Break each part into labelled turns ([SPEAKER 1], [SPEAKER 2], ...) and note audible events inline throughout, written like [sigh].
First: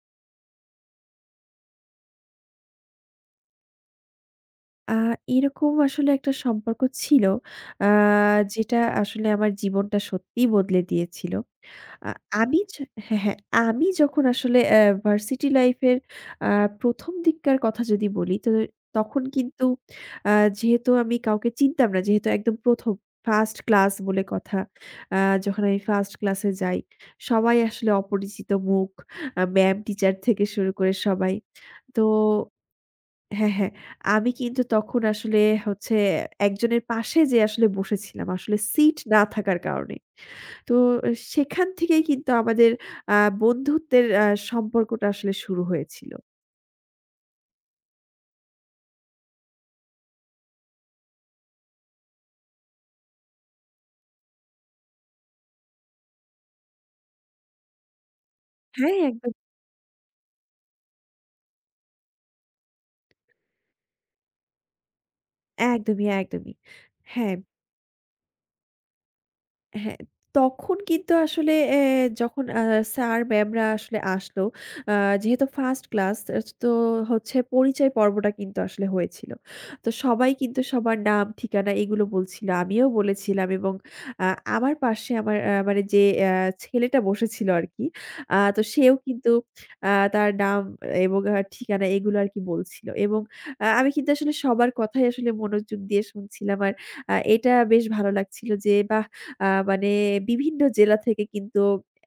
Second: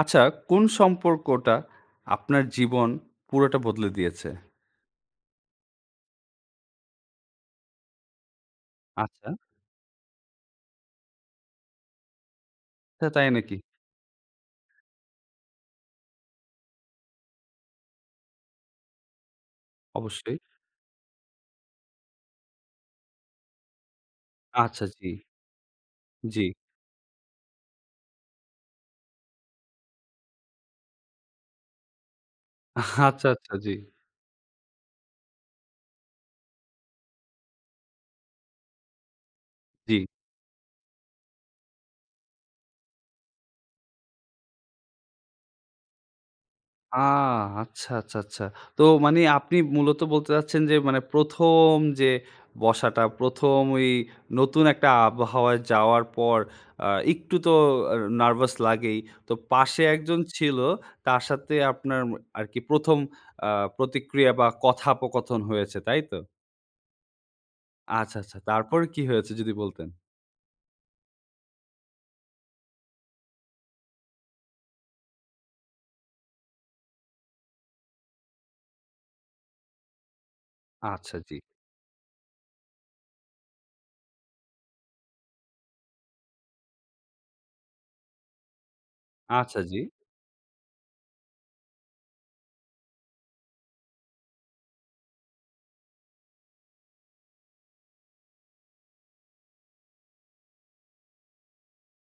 [SPEAKER 1] আচ্ছা, কোন সম্পর্কটা আপনার জীবন পুরোটা বদলে দিয়েছে?
[SPEAKER 2] আ এরকম আসলে একটা সম্পর্ক ছিল। আ যেটা আসলে
[SPEAKER 1] আচ্ছা,
[SPEAKER 2] আমার জীবনটা সত্যিই বদলে দিয়েছিল। আ আমি য
[SPEAKER 1] তা
[SPEAKER 2] হ্যাঁ,
[SPEAKER 1] তাই
[SPEAKER 2] হ্যাঁ।
[SPEAKER 1] নাকি?
[SPEAKER 2] আমি যখন আসলে ভার্সিটি লাইফের আ ১ম দিককার কথা যদি বলি, তো তখন কিন্তু আ
[SPEAKER 1] অবশ্যই।
[SPEAKER 2] যেহেতু আমি কাউকে চিনতাম না, যেহেতু একদম ১ম ফার্স্ট ক্লাস বলে কথা।
[SPEAKER 1] আচ্ছা, জি,
[SPEAKER 2] আ যখন আমি ফার্স্ট
[SPEAKER 1] জি।
[SPEAKER 2] ক্লাসে যাই, সবাই আসলে অপরিচিত মুখ। ম্যাম, টিচার থেকে শুরু করে সবাই। তো
[SPEAKER 1] আচ্ছা,
[SPEAKER 2] হ্যাঁ,
[SPEAKER 1] আচ্ছা, জি,
[SPEAKER 2] হ্যাঁ। আমি কিন্তু তখন আসলে হচ্ছে একজনের পাশে যেয়ে আসলে বসেছিলাম। আসলে সিট না থাকার
[SPEAKER 1] জি।
[SPEAKER 2] কারণে। তো সেখান থেকেই কিন্তু আমাদের আ বন্ধুত্বের সম্পর্কটা আসলে শুরু হয়েছিল।
[SPEAKER 1] আ আচ্ছা, আচ্ছা, আচ্ছা। তো মানে আপনি মূলত বলতে চাচ্ছেন যে মানে প্রথম যে বসাটা, প্রথম ওই নতুন একটা আবহাওয়ায় যাওয়ার পর আ একটু তো আ নার্ভাস
[SPEAKER 2] হ্যাঁ,
[SPEAKER 1] লাগেই। তো
[SPEAKER 2] একদম।
[SPEAKER 1] পাশে একজন ছিল, তার সাথে আপনার আরকি প্রথম আ প্রতিক্রিয়া বা কথোপকথন হয়েছে, তাই
[SPEAKER 2] একদমই,
[SPEAKER 1] তো?
[SPEAKER 2] একদমই। হ্যাঁ।
[SPEAKER 1] আচ্ছা, আচ্ছা। তারপরে কি হয়েছে যদি বলতেন?
[SPEAKER 2] হ্যাঁ, তখন কিন্তু আসলে অ্যা যখন আ স্যার ম্যামরা আসলে আসলো, আ যেহেতু ফার্স্ট ক্লাস তো হচ্ছে পরিচয় পর্বটা কিন্তু আসলে হয়েছিল। তো সবাই কিন্তু সবার
[SPEAKER 1] আচ্ছা
[SPEAKER 2] নাম,
[SPEAKER 1] জি,
[SPEAKER 2] ঠিকানা এগুলো বলছিল। আমিও বলেছিলাম এবং আ আমার পাশে আমার মানে যে ছেলেটা বসেছিল আরকি, তো সেও কিন্তু
[SPEAKER 1] আচ্ছা জি।
[SPEAKER 2] তার নাম এবং ঠিকানা এগুলো আরকি বলছিল এবং আমি কিন্তু আসলে সবার কথাই আসলে মনোযোগ দিয়ে শুনছিলাম। আর এটা বেশ ভালো লাগছিল যে বাহ! মানে বিভিন্ন জেলা থেকে কিন্তু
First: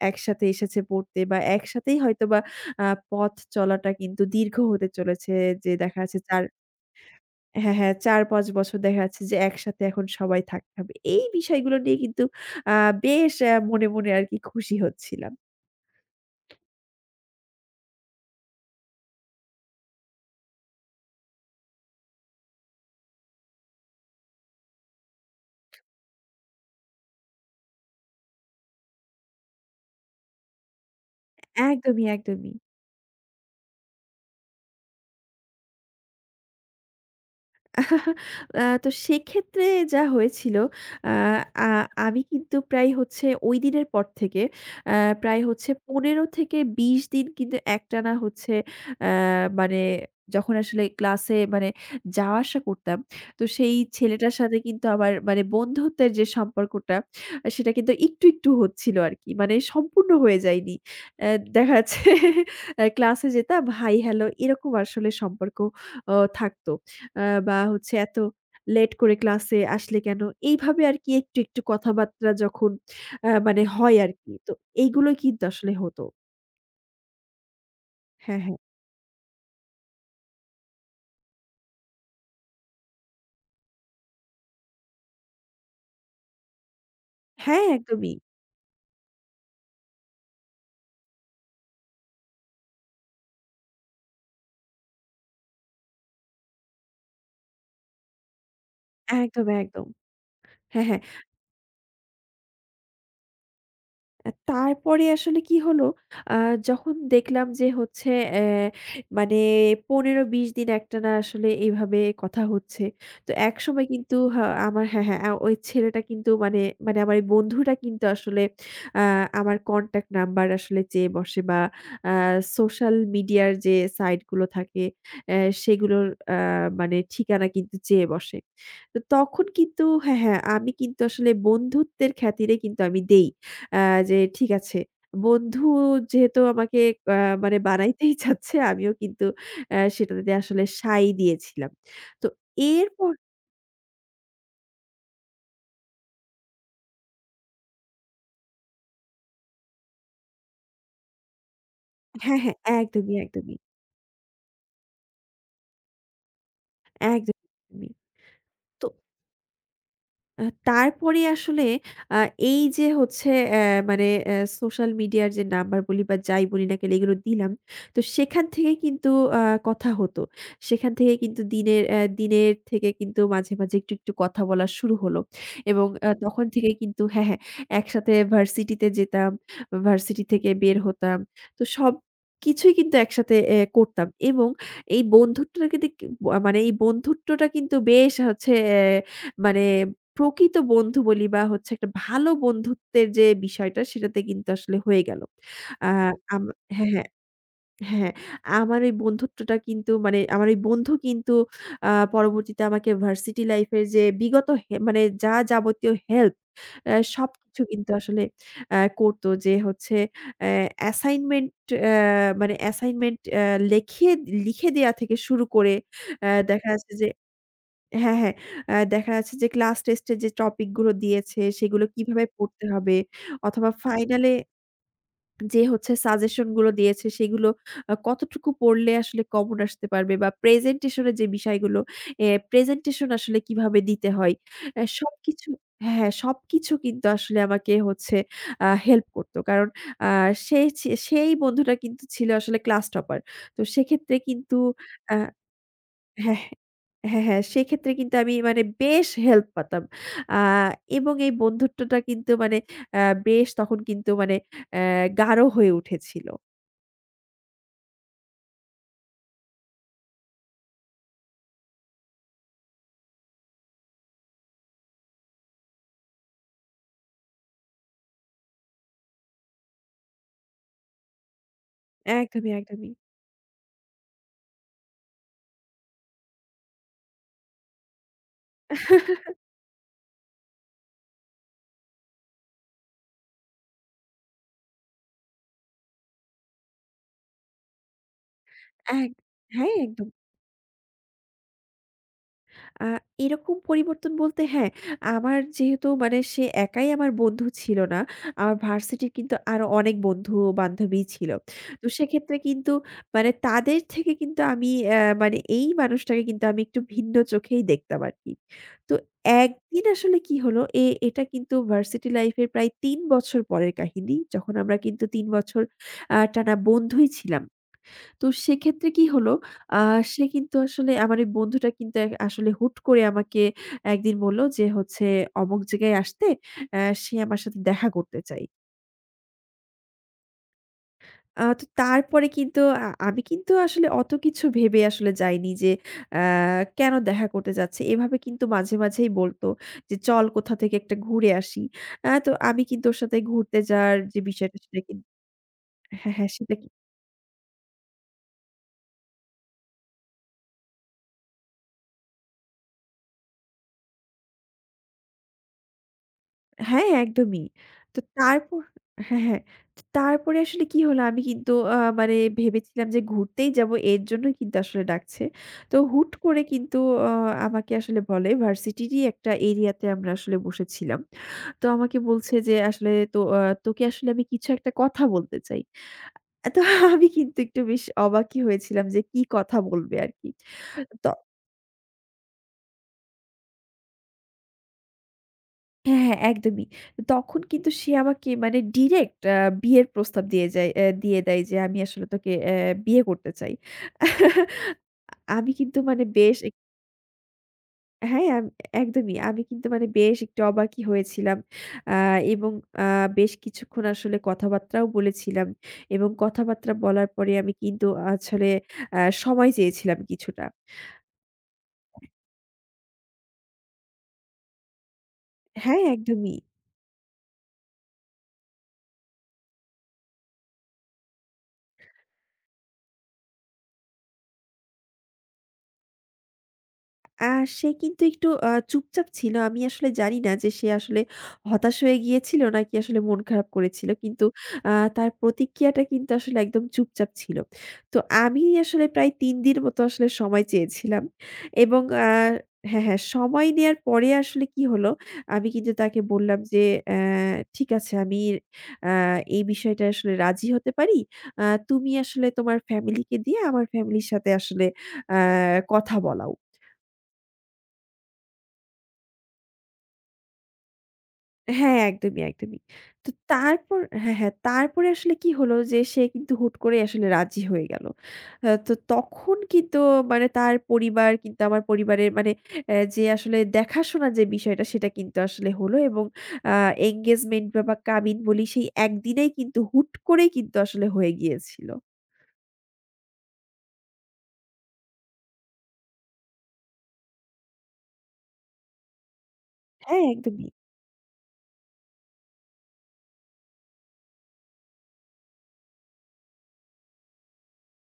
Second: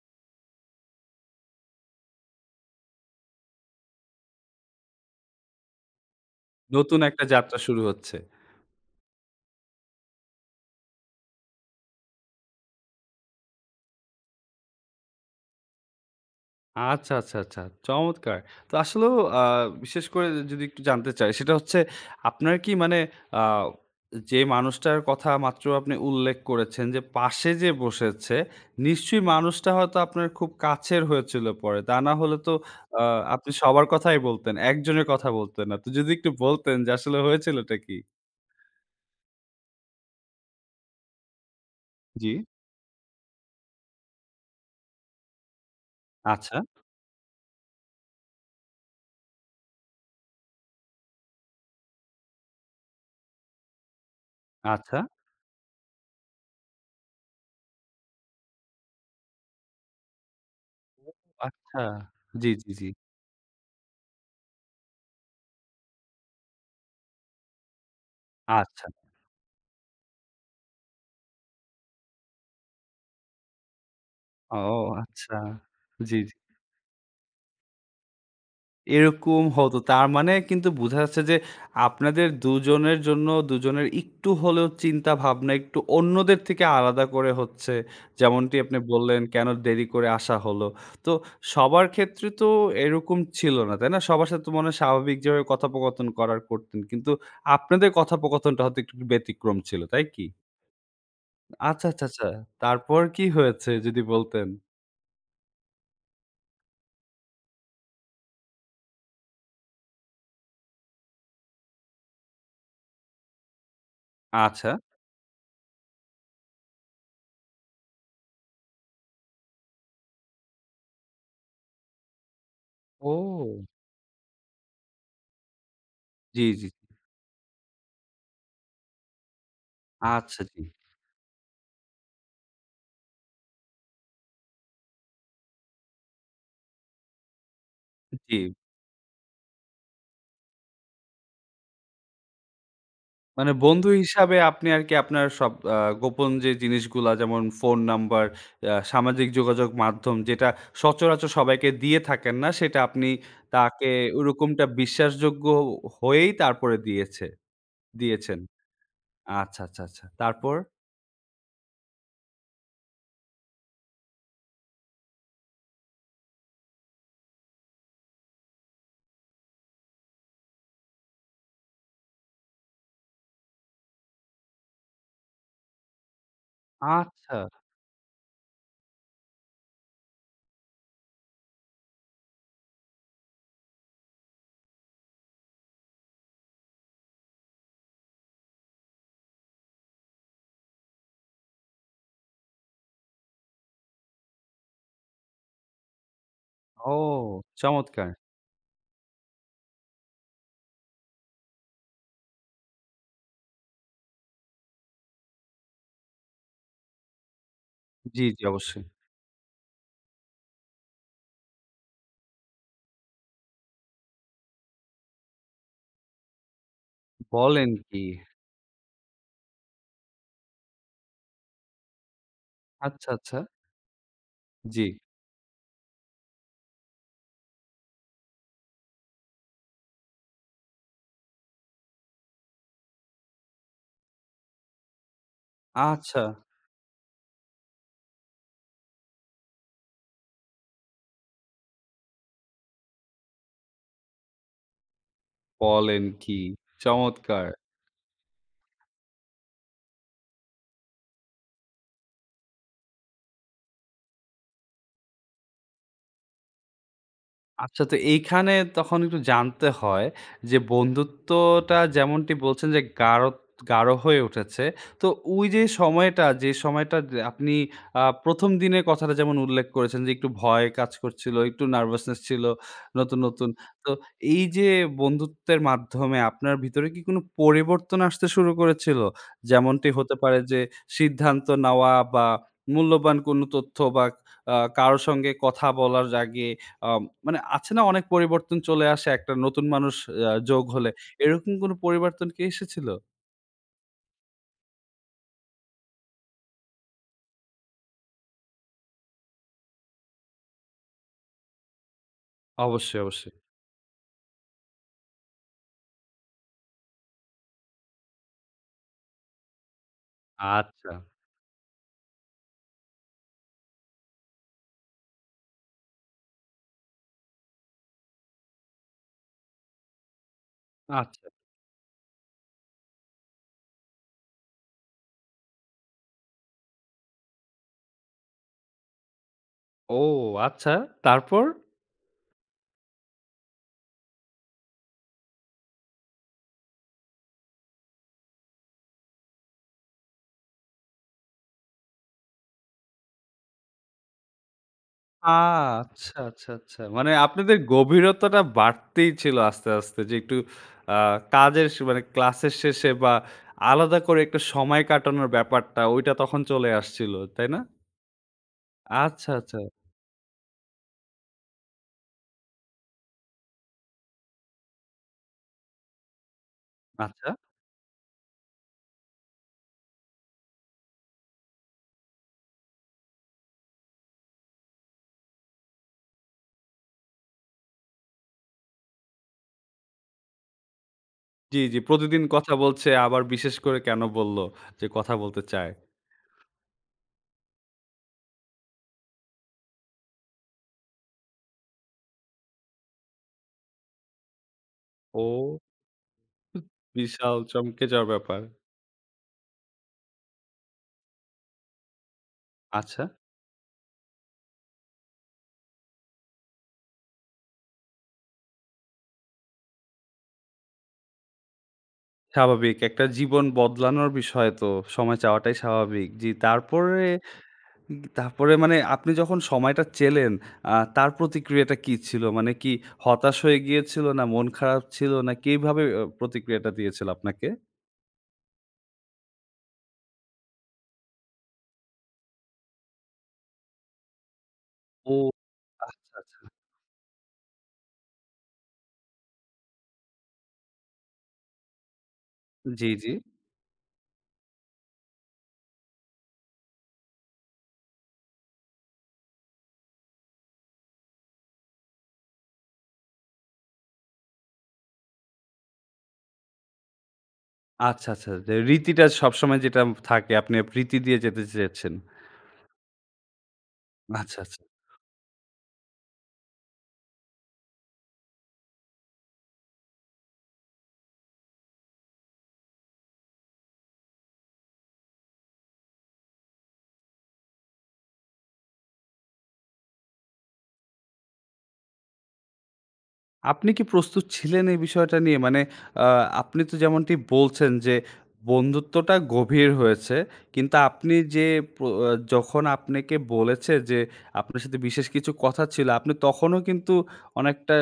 [SPEAKER 2] একসাথে এসেছে পড়তে বা একসাথেই হয়তোবা আ পথ চলাটা কিন্তু দীর্ঘ হতে চলেছে, যে দেখা যাচ্ছে ৪
[SPEAKER 1] নতুন একটা যাত্রা
[SPEAKER 2] হ্যাঁ,
[SPEAKER 1] শুরু
[SPEAKER 2] হ্যাঁ,
[SPEAKER 1] হচ্ছে।
[SPEAKER 2] ৪-৫ বছর দেখা যাচ্ছে যে একসাথে এখন সবাই থাকতে হবে। এই বিষয়গুলো নিয়ে কিন্তু আ বেশ মনে, মনে আরকি খুশি হচ্ছিলাম।
[SPEAKER 1] আচ্ছা, আচ্ছা, আচ্ছা। চমৎকার! তো আসলেও বিশেষ করে যদি একটু জানতে চাই সেটা হচ্ছে আপনার কি মানে আ যে মানুষটার কথা মাত্র আপনি উল্লেখ করেছেন যে পাশে যে বসেছে, নিশ্চয়ই মানুষটা হয়তো আপনার খুব কাছের হয়েছিল পরে। তা
[SPEAKER 2] একদমই,
[SPEAKER 1] না হলে তো
[SPEAKER 2] একদমই।
[SPEAKER 1] আ আপনি সবার কথাই বলতেন। একজনের কথা বলতেন না। তো যদি একটু বলতেন যে আসলে হয়েছিলটা কি?
[SPEAKER 2] তো সেক্ষেত্রে যা হয়েছিল, আ আ আমি
[SPEAKER 1] জি।
[SPEAKER 2] কিন্তু প্রায় হচ্ছে ঐদিনের পর থেকে আ প্রায় হচ্ছে ১৫
[SPEAKER 1] আচ্ছা,
[SPEAKER 2] থেকে ২০ দিন কিন্তু একটানা হচ্ছে আ মানে যখন আসলে ক্লাসে মানে যাওয়া আসা করতাম, তো সেই ছেলেটার সাথে কিন্তু
[SPEAKER 1] আচ্ছা।
[SPEAKER 2] আমার মানে বন্ধুত্বের যে সম্পর্কটা সেটা কিন্তু একটু, একটু হচ্ছিল আরকি। মানে সম্পূর্ণ হয়ে যায়নি।
[SPEAKER 1] ও
[SPEAKER 2] অ্যা দেখা
[SPEAKER 1] আচ্ছা।
[SPEAKER 2] যাচ্ছে [laughs]
[SPEAKER 1] জি, জি, জি।
[SPEAKER 2] ক্লাসে যেতাম হাই হ্যালো এরকম আসলে সম্পর্ক থাকতো। আ বা হচ্ছে এত
[SPEAKER 1] আচ্ছা।
[SPEAKER 2] লেট করে ক্লাসে আসলে কেন? এইভাবে আরকি একটু, একটু কথাবার্তা যখন মানে হয় আরকি। তো
[SPEAKER 1] ও
[SPEAKER 2] এইগুলো
[SPEAKER 1] আচ্ছা।
[SPEAKER 2] কিন্তু আসলে হতো।
[SPEAKER 1] জি, জি।
[SPEAKER 2] হ্যাঁ, হ্যাঁ।
[SPEAKER 1] এরকম হতো। তার মানে কিন্তু বোঝা যাচ্ছে যে আপনাদের ২ জনের জন্য ২ জনের একটু হলেও চিন্তা ভাবনা একটু অন্যদের থেকে আলাদা করে
[SPEAKER 2] হ্যাঁ,
[SPEAKER 1] হচ্ছে।
[SPEAKER 2] একদমই।
[SPEAKER 1] যেমনটি আপনি বললেন, কেন দেরি করে আসা হলো। তো সবার ক্ষেত্রে তো এরকম ছিল না, তাই না? সবার সাথে তো মনে হয় স্বাভাবিক যেভাবে কথোপকথন করতেন। কিন্তু আপনাদের কথোপকথনটা হয়তো একটু
[SPEAKER 2] একদম,
[SPEAKER 1] ব্যতিক্রম ছিল,
[SPEAKER 2] একদম।
[SPEAKER 1] তাই কি?
[SPEAKER 2] হ্যাঁ, হ্যাঁ।
[SPEAKER 1] আচ্ছা, আচ্ছা, আচ্ছা। তারপর কি হয়েছে যদি বলতেন?
[SPEAKER 2] তারপরে আসলে কি হলো, আ যখন দেখলাম যে হচ্ছে মানে ১৫-২০ দিন একটানা আসলে এভাবে কথা হচ্ছে। তো একসময় কিন্তু হা
[SPEAKER 1] আচ্ছা।
[SPEAKER 2] আমার হ্যাঁ, হ্যাঁ, ওই ছেলেটা কিন্তু মানে মানে আমার এই বন্ধুটা কিন্তু আসলে আ আমার কনট্যাক্ট নাম্বার আসলে চেয়ে বসে বা আ সোশ্যাল মিডিয়ার
[SPEAKER 1] ও!
[SPEAKER 2] যে সাইট গুলো থাকে অ্যা সেগুলোর আ
[SPEAKER 1] জি, জি। জি।
[SPEAKER 2] মানে ঠিকানা কিন্তু চেয়ে বসে। তো তখন কিন্তু হ্যাঁ, হ্যাঁ,
[SPEAKER 1] আচ্ছা জি।
[SPEAKER 2] আমি কিন্তু আসলে বন্ধুত্বের খাতিরে কিন্তু আমি দেই। আ যে ঠিক আছে। বন্ধু যেহেতু আমাকে আ মানে বানাইতেই
[SPEAKER 1] জি।
[SPEAKER 2] চাচ্ছে আমিও কিন্তু সেটাতে আসলে সাই দিয়েছিলাম। তো এরপর
[SPEAKER 1] মানে বন্ধু হিসাবে আপনি আরকি আপনার সব গোপন যে জিনিসগুলা যেমন ফোন নাম্বার, সামাজিক যোগাযোগ মাধ্যম যেটা সচরাচর সবাইকে দিয়ে থাকেন
[SPEAKER 2] হ্যাঁ,
[SPEAKER 1] না
[SPEAKER 2] হ্যাঁ,
[SPEAKER 1] সেটা আপনি
[SPEAKER 2] একদমই, একদমই,
[SPEAKER 1] তাকে ওরকমটা বিশ্বাসযোগ্য হয়েই তারপরে দিয়েছে
[SPEAKER 2] একদমই।
[SPEAKER 1] দিয়েছেন।
[SPEAKER 2] তো
[SPEAKER 1] আচ্ছা, আচ্ছা, আচ্ছা। তারপর?
[SPEAKER 2] তারপরে আসলে আ এই যে হচ্ছে অ্যা মানে অ্যা সোশ্যাল মিডিয়ার যে নাম্বার বলি বা যাই বলি না কেন এগুলো দিলাম। তো সেখান থেকে কিন্তু আ কথা হতো। সেখান থেকে কিন্তু দিনের থেকে কিন্তু মাঝে, মাঝে একটু, একটু কথা বলা শুরু হলো এবং তখন থেকে কিন্তু হ্যাঁ,
[SPEAKER 1] আচ্ছা।
[SPEAKER 2] হ্যাঁ, একসাথে ভার্সিটিতে যেতাম, ভার্সিটি থেকে বের হতাম। তো সবকিছুই কিন্তু একসাথে করতাম এবং এই বন্ধুত্বটা কিন্তু এই বন্ধুত্বটা কিন্তু বেশ হচ্ছে মানে প্রকৃত বন্ধু বলি বা হচ্ছে একটা ভালো বন্ধুত্বের যে বিষয়টা সেটাতে কিন্তু আসলে হয়ে গেল। আ আম হ্যাঁ,
[SPEAKER 1] ও!
[SPEAKER 2] হ্যাঁ,
[SPEAKER 1] চমৎকার।
[SPEAKER 2] হ্যাঁ, আমার ওই বন্ধু কিন্তু আ পরবর্তীতে আমাকে ভার্সিটি লাইফ এর যে বিগত মানে যা যাবতীয় হেল্প সবকিছু কিন্তু আসলে
[SPEAKER 1] জি, জি অবশ্যই।
[SPEAKER 2] করত। যে হচ্ছে অ্যা অ্যাসাইনমেন্ট আ অ্যাসাইনমেন্ট আ লেখিয়ে লিখে দেয়া থেকে শুরু করে দেখা যাচ্ছে যে
[SPEAKER 1] বলেন কি?
[SPEAKER 2] হ্যাঁ, হ্যাঁ। দেখা যাচ্ছে যে ক্লাস টেস্টে যে টপিক গুলো দিয়েছে সেগুলো কিভাবে পড়তে হবে
[SPEAKER 1] আচ্ছা, আচ্ছা।
[SPEAKER 2] অথবা ফাইনালে
[SPEAKER 1] জি।
[SPEAKER 2] যে হচ্ছে সাজেশন গুলো দিয়েছে সেগুলো কতটুকু পড়লে আসলে কমন আসতে পারবে বা প্রেজেন্টেশন এর যে বিষয়গুলো, এ প্রেজেন্টেশন আসলে কিভাবে দিতে হয়। অ্যা সবকিছু হ্যাঁ, হ্যাঁ,
[SPEAKER 1] আচ্ছা।
[SPEAKER 2] সবকিছু কিন্তু আসলে আমাকে হচ্ছে হেল্প করত। কারণ আ সে ছি সেই বন্ধুটা কিন্তু ছিল আসলে ক্লাস টপার। তো সেক্ষেত্রে কিন্তু আ
[SPEAKER 1] বলেন
[SPEAKER 2] হ্যাঁ,
[SPEAKER 1] কি?
[SPEAKER 2] হ্যাঁ। হ্যাঁ, হ্যাঁ।
[SPEAKER 1] চমৎকার।
[SPEAKER 2] সেক্ষেত্রে কিন্তু আমি মানে বেশ হেল্প পাতাম। আ এবং এই বন্ধুত্বটা কিন্তু মানে আ বেশ তখন কিন্তু মানে অ্যা গাঢ় হয়ে উঠেছিল।
[SPEAKER 1] আচ্ছা তো এইখানে তখন একটু জানতে হয় যে বন্ধুত্বটা যেমনটি বলছেন যে গাঢ় গাঢ় হয়ে উঠেছে। তো ওই যে সময়টা যে আপনি প্রথম দিনের কথাটা যেমন উল্লেখ করেছেন যে একটু ভয় কাজ করছিল, একটু নার্ভাসনেস ছিল
[SPEAKER 2] একদমই, একদমই।
[SPEAKER 1] নতুন, নতুন। তো এই যে বন্ধুত্বের মাধ্যমে আপনার ভিতরে কি কোনো পরিবর্তন আসতে শুরু করেছিল?
[SPEAKER 2] [laughs]
[SPEAKER 1] যেমনটি হতে পারে যে সিদ্ধান্ত নেওয়া বা মূল্যবান কোনো তথ্য বা কারো সঙ্গে কথা বলার আগে মানে আছে না অনেক পরিবর্তন চলে আসে
[SPEAKER 2] এক
[SPEAKER 1] একটা নতুন
[SPEAKER 2] হ্যাঁ,
[SPEAKER 1] মানুষ
[SPEAKER 2] একদম।
[SPEAKER 1] যোগ হলে। এরকম কোনো পরিবর্তন কি
[SPEAKER 2] আ
[SPEAKER 1] এসেছিল?
[SPEAKER 2] এরকম পরিবর্তন বলতে হ্যাঁ, আমার যেহেতু মানে সে একাই আমার বন্ধু ছিল না। আমার ভার্সিটির কিন্তু আরো অনেক বন্ধু-বান্ধবী ছিল। তো সেক্ষেত্রে কিন্তু
[SPEAKER 1] অবশ্যই,
[SPEAKER 2] মানে
[SPEAKER 1] অবশ্যই।
[SPEAKER 2] তাদের থেকে কিন্তু আমি মানে এই মানুষটাকে কিন্তু আমি একটু ভিন্ন চোখেই দেখতাম আরকি। তো একদিন আসলে কি হলো,
[SPEAKER 1] আচ্ছা,
[SPEAKER 2] এটা কিন্তু ভার্সিটি লাইফ এর প্রায় ৩ বছর পরের কাহিনী। যখন আমরা কিন্তু ৩ বছর টানা বন্ধুই ছিলাম। তো সেক্ষেত্রে কি হলো, আ সে কিন্তু আসলে আমার
[SPEAKER 1] আচ্ছা।
[SPEAKER 2] এই বন্ধুটা কিন্তু আসলে হুট করে আমাকে একদিন বলল যে হচ্ছে অমুক জায়গায় আসতে সে আমার সাথে দেখা করতে চায়।
[SPEAKER 1] ও আচ্ছা, তারপর?
[SPEAKER 2] তো তারপরে কিন্তু আমি কিন্তু আসলে অত কিছু ভেবে আসলে যাইনি যে অ্যা কেন দেখা করতে যাচ্ছে। এভাবে কিন্তু মাঝে, মাঝেই বলতো যে, "চল কোথা থেকে একটা ঘুরে আসি।" তো আমি কিন্তু ওর সাথে ঘুরতে যাওয়ার যে বিষয়টা সেটা কিন
[SPEAKER 1] আ আচ্ছা,
[SPEAKER 2] হ্যাঁ, হ্যাঁ
[SPEAKER 1] আচ্ছা,
[SPEAKER 2] সেটা
[SPEAKER 1] আচ্ছা। মানে আপনাদের গভীরতাটা বাড়তেই ছিল আস্তে, আস্তে যে একটু আ কাজের সে মানে ক্লাসের শেষে বা আলাদা করে একটা সময় কাটানোর ব্যাপারটা ওইটা তখন চলে
[SPEAKER 2] হ্যাঁ, হ্যাঁ,
[SPEAKER 1] আসছিল,
[SPEAKER 2] একদমই।
[SPEAKER 1] তাই না?
[SPEAKER 2] তো তারপর হ্যাঁ,
[SPEAKER 1] আচ্ছা,
[SPEAKER 2] হ্যাঁ।
[SPEAKER 1] আচ্ছা,
[SPEAKER 2] তো তারপরে আসলে কি হলো, আমি কিন্তু মানে ভেবেছিলাম যে ঘুরতেই যাবো এর জন্যই কিন্তু আসলে ডাকছে। তো হুট করে কিন্তু আ
[SPEAKER 1] আচ্ছা।
[SPEAKER 2] আমাকে আসলে বলে ভার্সিটিরই একটা এরিয়াতে আমরা আসলে বসেছিলাম। তো আমাকে বলছে যে আসলে তো তোকে আসলে আমি কিছু একটা কথা বলতে চাই। তো আমি কিন্তু একটু বেশ অবাকই হয়েছিলাম যে কি কথা বলবে আরকি।
[SPEAKER 1] জি, জি। প্রতিদিন কথা বলছে আবার বিশেষ করে কেন বলল যে কথা বলতে চায়?
[SPEAKER 2] হ্যাঁ, হ্যাঁ, একদমই। তখন কিন্তু সে আমাকে মানে ডিরেক্ট আ বিয়ের প্রস্তাব দিয়ে যায় অ্যা দিয়ে দেয় যে, "আমি আসলে তোকে বিয়ে করতে চাই।" আমি
[SPEAKER 1] ও,
[SPEAKER 2] কিন্তু মানে বেশ এক
[SPEAKER 1] বিশাল চমকে যাওয়ার
[SPEAKER 2] হ্যাঁ,
[SPEAKER 1] ব্যাপার।
[SPEAKER 2] আম একদমই। আমি কিন্তু মানে বেশ একটু অবাকই হয়েছিলাম। আ এবং আ
[SPEAKER 1] আচ্ছা,
[SPEAKER 2] বেশ কিছুক্ষণ আসলে কথাবার্তাও বলেছিলাম এবং কথাবার্তা বলার পরে আমি কিন্তু আসলে আ সময় চেয়েছিলাম কিছুটা।
[SPEAKER 1] স্বাভাবিক। একটা জীবন বদলানোর বিষয় তো। সময় চাওয়াটাই
[SPEAKER 2] হ্যাঁ,
[SPEAKER 1] স্বাভাবিক। জি,
[SPEAKER 2] একদমই।
[SPEAKER 1] তারপরে মানে আপনি যখন সময়টা চেলেন, তার প্রতিক্রিয়াটা কি ছিল? মানে কি হতাশ হয়ে গিয়েছিল না মন খারাপ ছিল না কিভাবে প্রতিক্রিয়াটা দিয়েছিল
[SPEAKER 2] আ
[SPEAKER 1] আপনাকে?
[SPEAKER 2] সে কিন্তু একটু চুপচাপ ছিল। আমি আসলে জানি না যে সে আসলে হতাশ হয়ে গিয়েছিল নাকি আসলে মন খারাপ করেছিল। কিন্তু তার
[SPEAKER 1] ও
[SPEAKER 2] প্রতিক্রিয়াটা কিন্তু
[SPEAKER 1] আচ্ছা,
[SPEAKER 2] আসলে
[SPEAKER 1] আচ্ছা।
[SPEAKER 2] একদম চুপচাপ ছিল। তো আমি আসলে প্রায় ৩ দিন মতো আসলে সময় চেয়েছিলাম এবং হ্যাঁ,
[SPEAKER 1] জি,
[SPEAKER 2] হ্যাঁ,
[SPEAKER 1] জি।
[SPEAKER 2] সময় নেয়ার পরে আসলে কি হলো, আমি কিন্তু তাকে বললাম যে, "অ্যা ঠিক আছে আমি আ এই বিষয়টায় আসলে রাজি হতে পারি। আ তুমি আসলে তোমার ফ্যামিলিকে দিয়ে আমার ফ্যামিলির সাথে আসলে আ কথা বলাও।"
[SPEAKER 1] আচ্ছা, আচ্ছা। যে রীতিটা সবসময় যেটা থাকে আপনি রীতি দিয়ে যেতে
[SPEAKER 2] হ্যাঁ,
[SPEAKER 1] চেয়েছেন।
[SPEAKER 2] একদমই, একদমই। তো তারপর হ্যাঁ, হ্যাঁ,
[SPEAKER 1] আচ্ছা, আচ্ছা।
[SPEAKER 2] তারপরে আসলে কি হলো যে সে কিন্তু হুট করে আসলে রাজি হয়ে গেল। তো তখন কিন্তু মানে তার পরিবার কিন্তু আমার পরিবারের মানে যে আসলে দেখাশোনার যে বিষয়টা সেটা কিন্তু আসলে হলো এবং আ engagement বা কাবিন বলি সেই একদিনেই কিন্তু হুট করেই কিন্তু আসলে হয়ে গিয়েছিল।
[SPEAKER 1] আপনি কি প্রস্তুত ছিলেন এই বিষয়টা নিয়ে? মানে আ আপনি তো যেমনটি বলছেন যে, বন্ধুত্বটা গভীর
[SPEAKER 2] হ্যাঁ,
[SPEAKER 1] হয়েছে।
[SPEAKER 2] একদমই।
[SPEAKER 1] কিন্তু আপনি যে প্র আ যখন আপনাকে বলেছে যে, আপনার সাথে বিশেষ কিছু কথা ছিল, আপনি তখনও কিন্তু অনেকটা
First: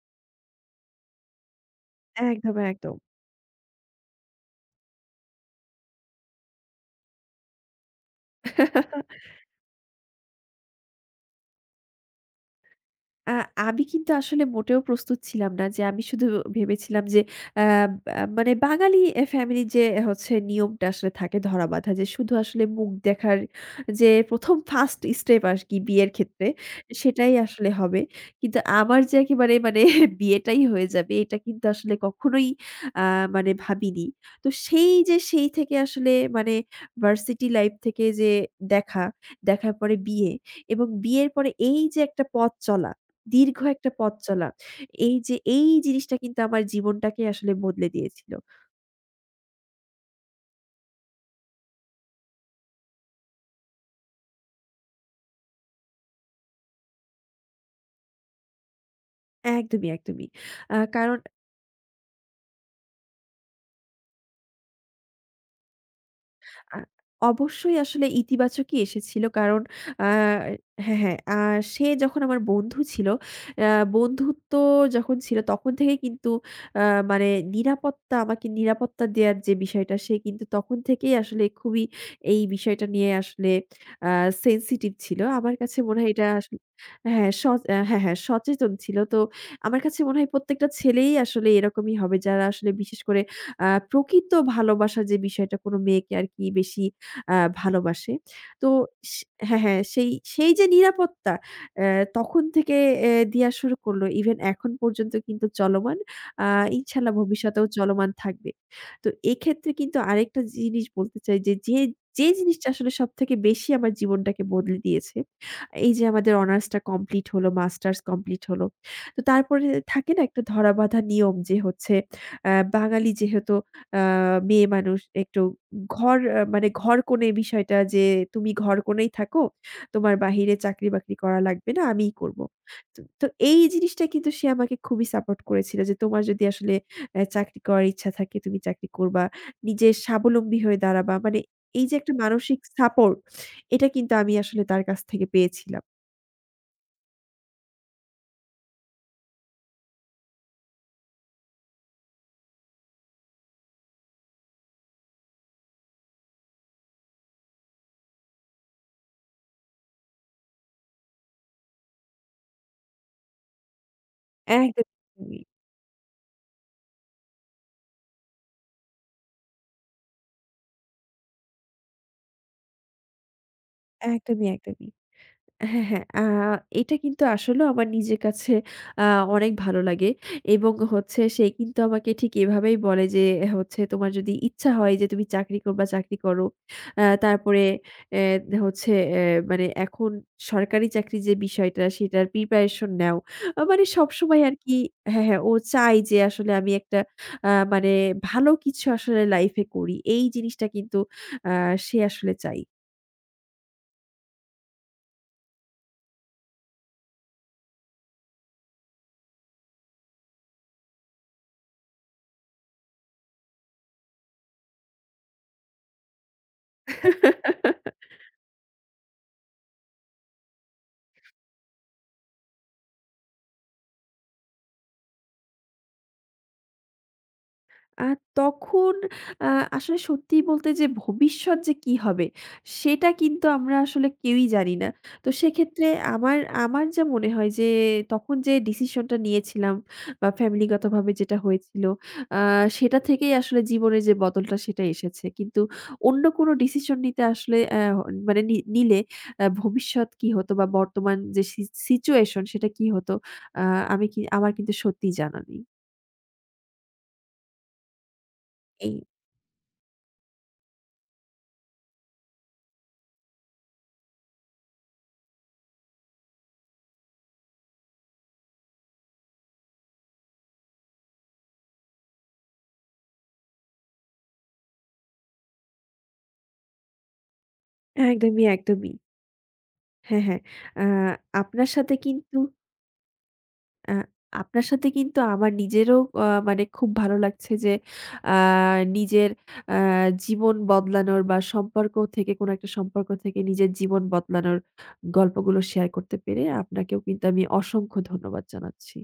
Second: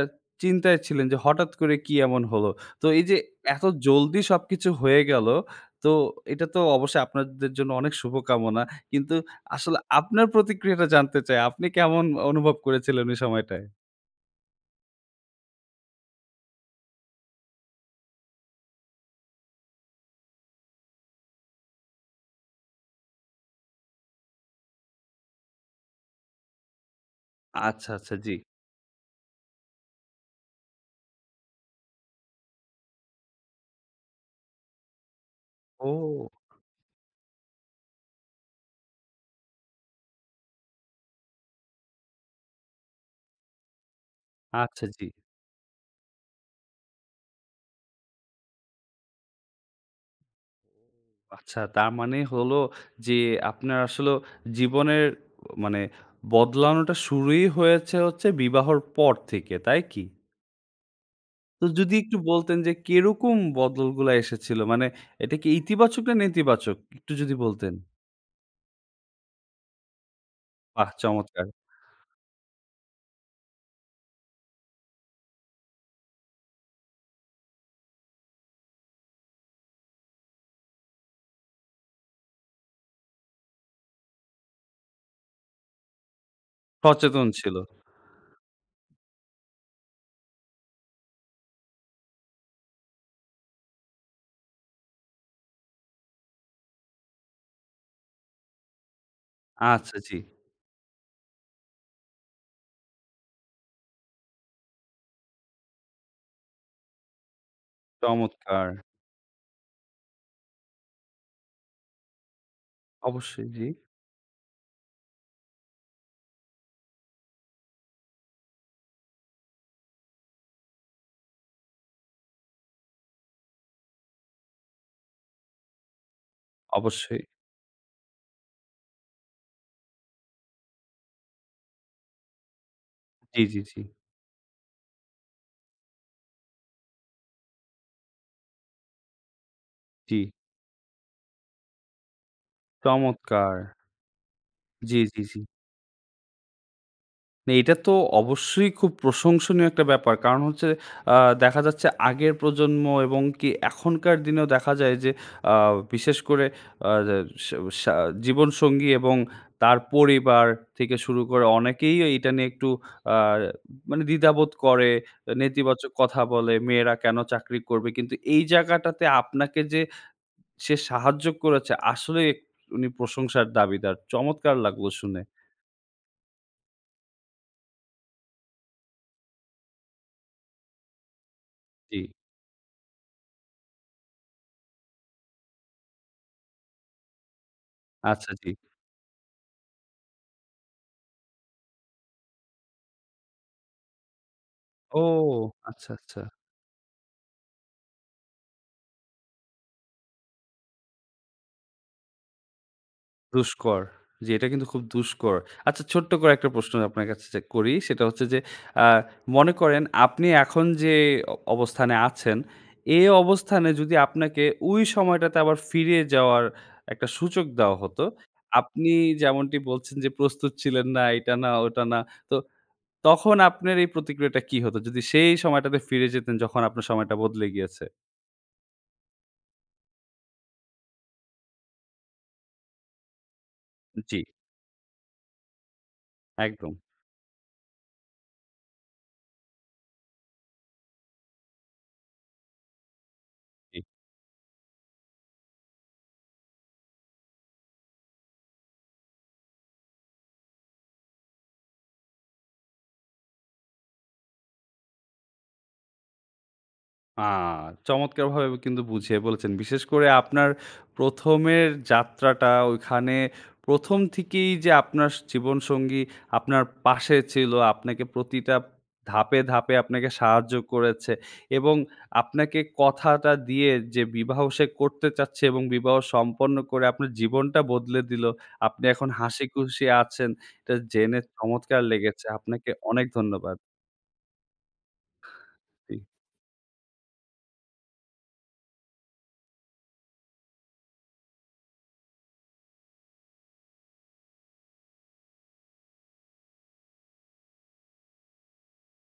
[SPEAKER 1] চিন্তায় ছিলেন যে, হঠাৎ করে কি এমন হলো?
[SPEAKER 2] একদম,
[SPEAKER 1] তো
[SPEAKER 2] একদম।
[SPEAKER 1] এই যে এত জলদি সবকিছু হয়ে গেল, তো এটা তো অবশ্যই আপনাদের জন্য অনেক শুভকামনা। কিন্তু
[SPEAKER 2] [laughs]
[SPEAKER 1] আসলে আপনার প্রতিক্রিয়াটা জানতে চাই। আপনি কেমন অনুভব করেছিলেন ওই
[SPEAKER 2] আ
[SPEAKER 1] সময়টায়?
[SPEAKER 2] আমি কিন্তু আসলে মোটেও প্রস্তুত ছিলাম না, যে আমি শুধু ভেবেছিলাম যে আ আ মানে বাঙালি ফ্যামিলির যে হচ্ছে নিয়মটা আসলে থাকে ধরাবাঁধা, যে শুধু আসলে মুখ দেখার যে ১ম ফার্স্ট স্টেপ আরকি বিয়ের ক্ষেত্রে সেটাই আসলে
[SPEAKER 1] আচ্ছা,
[SPEAKER 2] হবে।
[SPEAKER 1] আচ্ছা। জি।
[SPEAKER 2] কিন্তু আমার যে একেবারে মানে বিয়েটাই হয়ে যাবে, এটা কিন্তু আসলে কখনোই আ মানে ভাবিনি। তো সেই যে সেই থেকে আসলে
[SPEAKER 1] ও!
[SPEAKER 2] মানে ভার্সিটি লাইফ থেকে যে দেখা, দেখার পরে বিয়ে এবং বিয়ের পরে এই যে একটা পথ চলা, দীর্ঘ একটা পথ চলা।
[SPEAKER 1] আচ্ছা জি।
[SPEAKER 2] এই যে এই জিনিসটা কিন্তু আমার জীবনটাকে আসলে বদলে দিয়েছিল।
[SPEAKER 1] আচ্ছা তার মানে হলো যে আপনার আসলে জীবনের মানে বদলানোটা শুরুই হয়েছে হচ্ছে বিবাহর পর থেকে, তাই
[SPEAKER 2] একদমই,
[SPEAKER 1] কি?
[SPEAKER 2] একদমই। আ কারণ
[SPEAKER 1] তো যদি একটু বলতেন যে কিরকম বদলগুলা এসেছিল? মানে এটা কি ইতিবাচক না নেতিবাচক?
[SPEAKER 2] আ
[SPEAKER 1] একটু যদি বলতেন।
[SPEAKER 2] অবশ্যই আসলে ইতিবাচকই এসেছিল। কারণ আ
[SPEAKER 1] বাহ!
[SPEAKER 2] হ্যাঁ, হ্যাঁ।
[SPEAKER 1] চমৎকার।
[SPEAKER 2] সে যখন আমার বন্ধু ছিল, আ বন্ধুত্ব যখন ছিল তখন থেকেই কিন্তু আ মানে নিরাপত্তা আমাকে নিরাপত্তা দেয়ার যে বিষয়টা সে কিন্তু তখন থেকেই আসলে খুবই এই বিষয়টা নিয়ে আসলে আ সেনসিটিভ ছিল। আমার কাছে মনে হয় এটা আসলে
[SPEAKER 1] সচেতন
[SPEAKER 2] হ্যাঁ, স
[SPEAKER 1] ছিল।
[SPEAKER 2] হ্যাঁ, হ্যাঁ, সচেতন ছিল। তো আমার কাছে মনে হয় প্রত্যেকটা ছেলেই আসলে এরকমই হবে, যারা আসলে বিশেষ করে প্রকৃত ভালোবাসার যে বিষয়টা কোনো মেয়েকে আরকি বেশি আ ভালোবাসে। তো সে হ্যাঁ, হ্যাঁ,
[SPEAKER 1] আচ্ছা
[SPEAKER 2] সেই,
[SPEAKER 1] জি।
[SPEAKER 2] সেই যে নিরাপত্তা অ্যা তখন থেকে দেয়া শুরু করলো। ইভেন এখন পর্যন্ত কিন্তু চলমান। আ ইনশাআল্লাহ ভবিষ্যতেও চলমান থাকবে।
[SPEAKER 1] চমৎকার।
[SPEAKER 2] তো এক্ষেত্রে কিন্তু আরেকটা জিনিস বলতে চাই যে, যে জিনিসটা আসলে সবথেকে
[SPEAKER 1] অবশ্যই জি।
[SPEAKER 2] বেশি আমার জীবনটাকে বদলে দিয়েছে, এই যে আমাদের অনার্সটা কমপ্লিট হলো, মাস্টার্স কমপ্লিট হলো। তো তারপরে থাকে না একটা ধরাবাঁধা নিয়ম যে হচ্ছে আ বাঙালি যেহেতু আ মেয়ে মানুষ একটু ঘর আ মানে
[SPEAKER 1] অবশ্যই।
[SPEAKER 2] ঘরকনে বিষয়টা যে, "তুমি ঘরকনেই থাকো। তোমার বাহিরে চাকরি-বাকরি করা লাগবে না, আমিই করব।" তো তো
[SPEAKER 1] জি, জি,
[SPEAKER 2] এই
[SPEAKER 1] জি।
[SPEAKER 2] জিনিসটা কিন্তু সে আমাকে খুবই সাপোর্ট করেছিল যে, "তোমার যদি আসলে চাকরি করার ইচ্ছা থাকে, তুমি চাকরি করবা। নিজে
[SPEAKER 1] জি।
[SPEAKER 2] স্বাবলম্বী হয়ে দাঁড়াবা।" মানে এই যে একটা মানসিক সাপোর্ট,
[SPEAKER 1] চমৎকার।
[SPEAKER 2] এটা কিন্তু আমি আসলে তার
[SPEAKER 1] জি,
[SPEAKER 2] কাছ
[SPEAKER 1] জি,
[SPEAKER 2] থেকে
[SPEAKER 1] জি।
[SPEAKER 2] পেয়েছিলাম।
[SPEAKER 1] না, এটা তো অবশ্যই খুব প্রশংসনীয় একটা ব্যাপার। কারণ হচ্ছে আ দেখা যাচ্ছে আগের প্রজন্ম এবং কি এখনকার দিনেও দেখা যায় যে আ বিশেষ করে যে সা সা জীবনসঙ্গী এবং তার পরিবার থেকে শুরু করে অনেকেই এইটা নিয়ে একটু আ মানে দ্বিধাবোধ
[SPEAKER 2] একদম,
[SPEAKER 1] করে, নেতিবাচক কথা বলে, "মেয়েরা কেন চাকরি করবে?" কিন্তু এই জায়গাটাতে আপনাকে যে সে সাহায্য করেছে আসলেই উনি প্রশংসার দাবিদার।
[SPEAKER 2] একদমই,
[SPEAKER 1] চমৎকার লাগলো
[SPEAKER 2] একদমই।
[SPEAKER 1] শুনে।
[SPEAKER 2] হ্যাঁ, হ্যাঁ। এটা কিন্তু আসলেও আমার নিজের কাছে আ অনেক ভালো লাগে এবং হচ্ছে সে কিন্তু
[SPEAKER 1] জি,
[SPEAKER 2] আমাকে ঠিক এভাবেই বলে যে হচ্ছে, "তোমার যদি ইচ্ছা হয় যে তুমি চাকরি করবা, চাকরি করো। তারপরে
[SPEAKER 1] আচ্ছা জি।
[SPEAKER 2] অ্যা হচ্ছে অ্যা মানে এখন সরকারি চাকরির যে বিষয়টা সেটার প্রিপারেশন নাও।" মানে সবসময় আরকি
[SPEAKER 1] ও!
[SPEAKER 2] হ্যাঁ, হ্যাঁ, ও
[SPEAKER 1] আচ্ছা,
[SPEAKER 2] চায় যে
[SPEAKER 1] আচ্ছা।
[SPEAKER 2] আসলে আমি একটা মানে ভালো কিছু আসলে লাইফে করি। এই জিনিসটা কিন্তু আ সে আসলে চায়।
[SPEAKER 1] দুষ্কর। জি, এটা কিন্তু খুব দুষ্কর। আচ্ছা ছোট্ট করে একটা প্রশ্ন আপনার কাছে যে করি সেটা হচ্ছে যে আ মনে করেন আপনি এখন যে অবস্থানে আছেন, এ অবস্থানে যদি আপনাকে ওই সময়টাতে আবার ফিরে যাওয়ার একটা সুযোগ দেওয়া হতো,
[SPEAKER 2] [laughs]
[SPEAKER 1] আপনি যেমনটি বলছেন যে প্রস্তুত ছিলেন না, এটা না, ওটা না। তো তখন আপনার এই প্রতিক্রিয়াটা কি হতো? যদি সেই সময়টাতে ফিরে যেতেন যখন আপনার সময়টা বদলে গিয়েছে?
[SPEAKER 2] আ তখন আ আসলে সত্যি বলতে যে ভবিষ্যৎ যে কি হবে? সেটা কিন্তু আমরা আসলে
[SPEAKER 1] জি,
[SPEAKER 2] কেউই জানি না। তো সেক্ষেত্রে আমার,
[SPEAKER 1] একদম। জি।
[SPEAKER 2] আমার যা মনে হয় যে তখন যে ডিসিশনটা নিয়েছিলাম বা ফ্যামিলিগতভাবে যেটা হয়েছিল আ সেটা থেকেই আসলে জীবনের যে বদলটা সেটা এসেছে। কিন্তু অন্য কোনো ডিসিশন নিতে আসলে অ্যা মানে নি নিলে ভবিষ্যৎ কি হতো বা বর্তমান যে সিচুয়েশন সেটা কি হতো? আ আমি কি আমার কিন্তু সত্যিই জানা নেই।
[SPEAKER 1] আ চমৎকারভাবে কিন্তু
[SPEAKER 2] এই।
[SPEAKER 1] বুঝিয়ে বলেছেন। বিশেষ করে আপনার প্রথম এর যাত্রাটা ওইখানে প্রথম থেকেই যে আপনার জীবনসঙ্গী আপনার পাশে ছিল, আপনাকে প্রতিটা ধাপে, ধাপে আপনাকে সাহায্য করেছে এবং আপনাকে কথাটা দিয়ে যে বিবাহ সে করতে চাচ্ছে এবং বিবাহ সম্পন্ন করে আপনার জীবনটা বদলে দিল।
[SPEAKER 2] একদমই,
[SPEAKER 1] আপনি
[SPEAKER 2] একদমই।
[SPEAKER 1] এখন হাসিখুশি
[SPEAKER 2] হ্যাঁ,
[SPEAKER 1] আছেন।
[SPEAKER 2] হ্যাঁ।
[SPEAKER 1] এটা
[SPEAKER 2] আ
[SPEAKER 1] জেনে
[SPEAKER 2] আপনার
[SPEAKER 1] চমৎকার
[SPEAKER 2] সাথে
[SPEAKER 1] লেগেছে।
[SPEAKER 2] কিন্তু
[SPEAKER 1] আপনাকে অনেক ধন্যবাদ।
[SPEAKER 2] আ আপনার সাথে কিন্তু আমার
[SPEAKER 1] জি।
[SPEAKER 2] নিজেরও আ মানে খুব ভালো লাগছে যে আ নিজের আ জীবন বদলানোর বা সম্পর্ক থেকে কোনো একটা সম্পর্ক থেকে নিজের জীবন বদলানোর গল্পগুলো শেয়ার করতে পেরে আপনাকেও কিন্তু আমি অসংখ্য ধন্যবাদ জানাচ্ছি।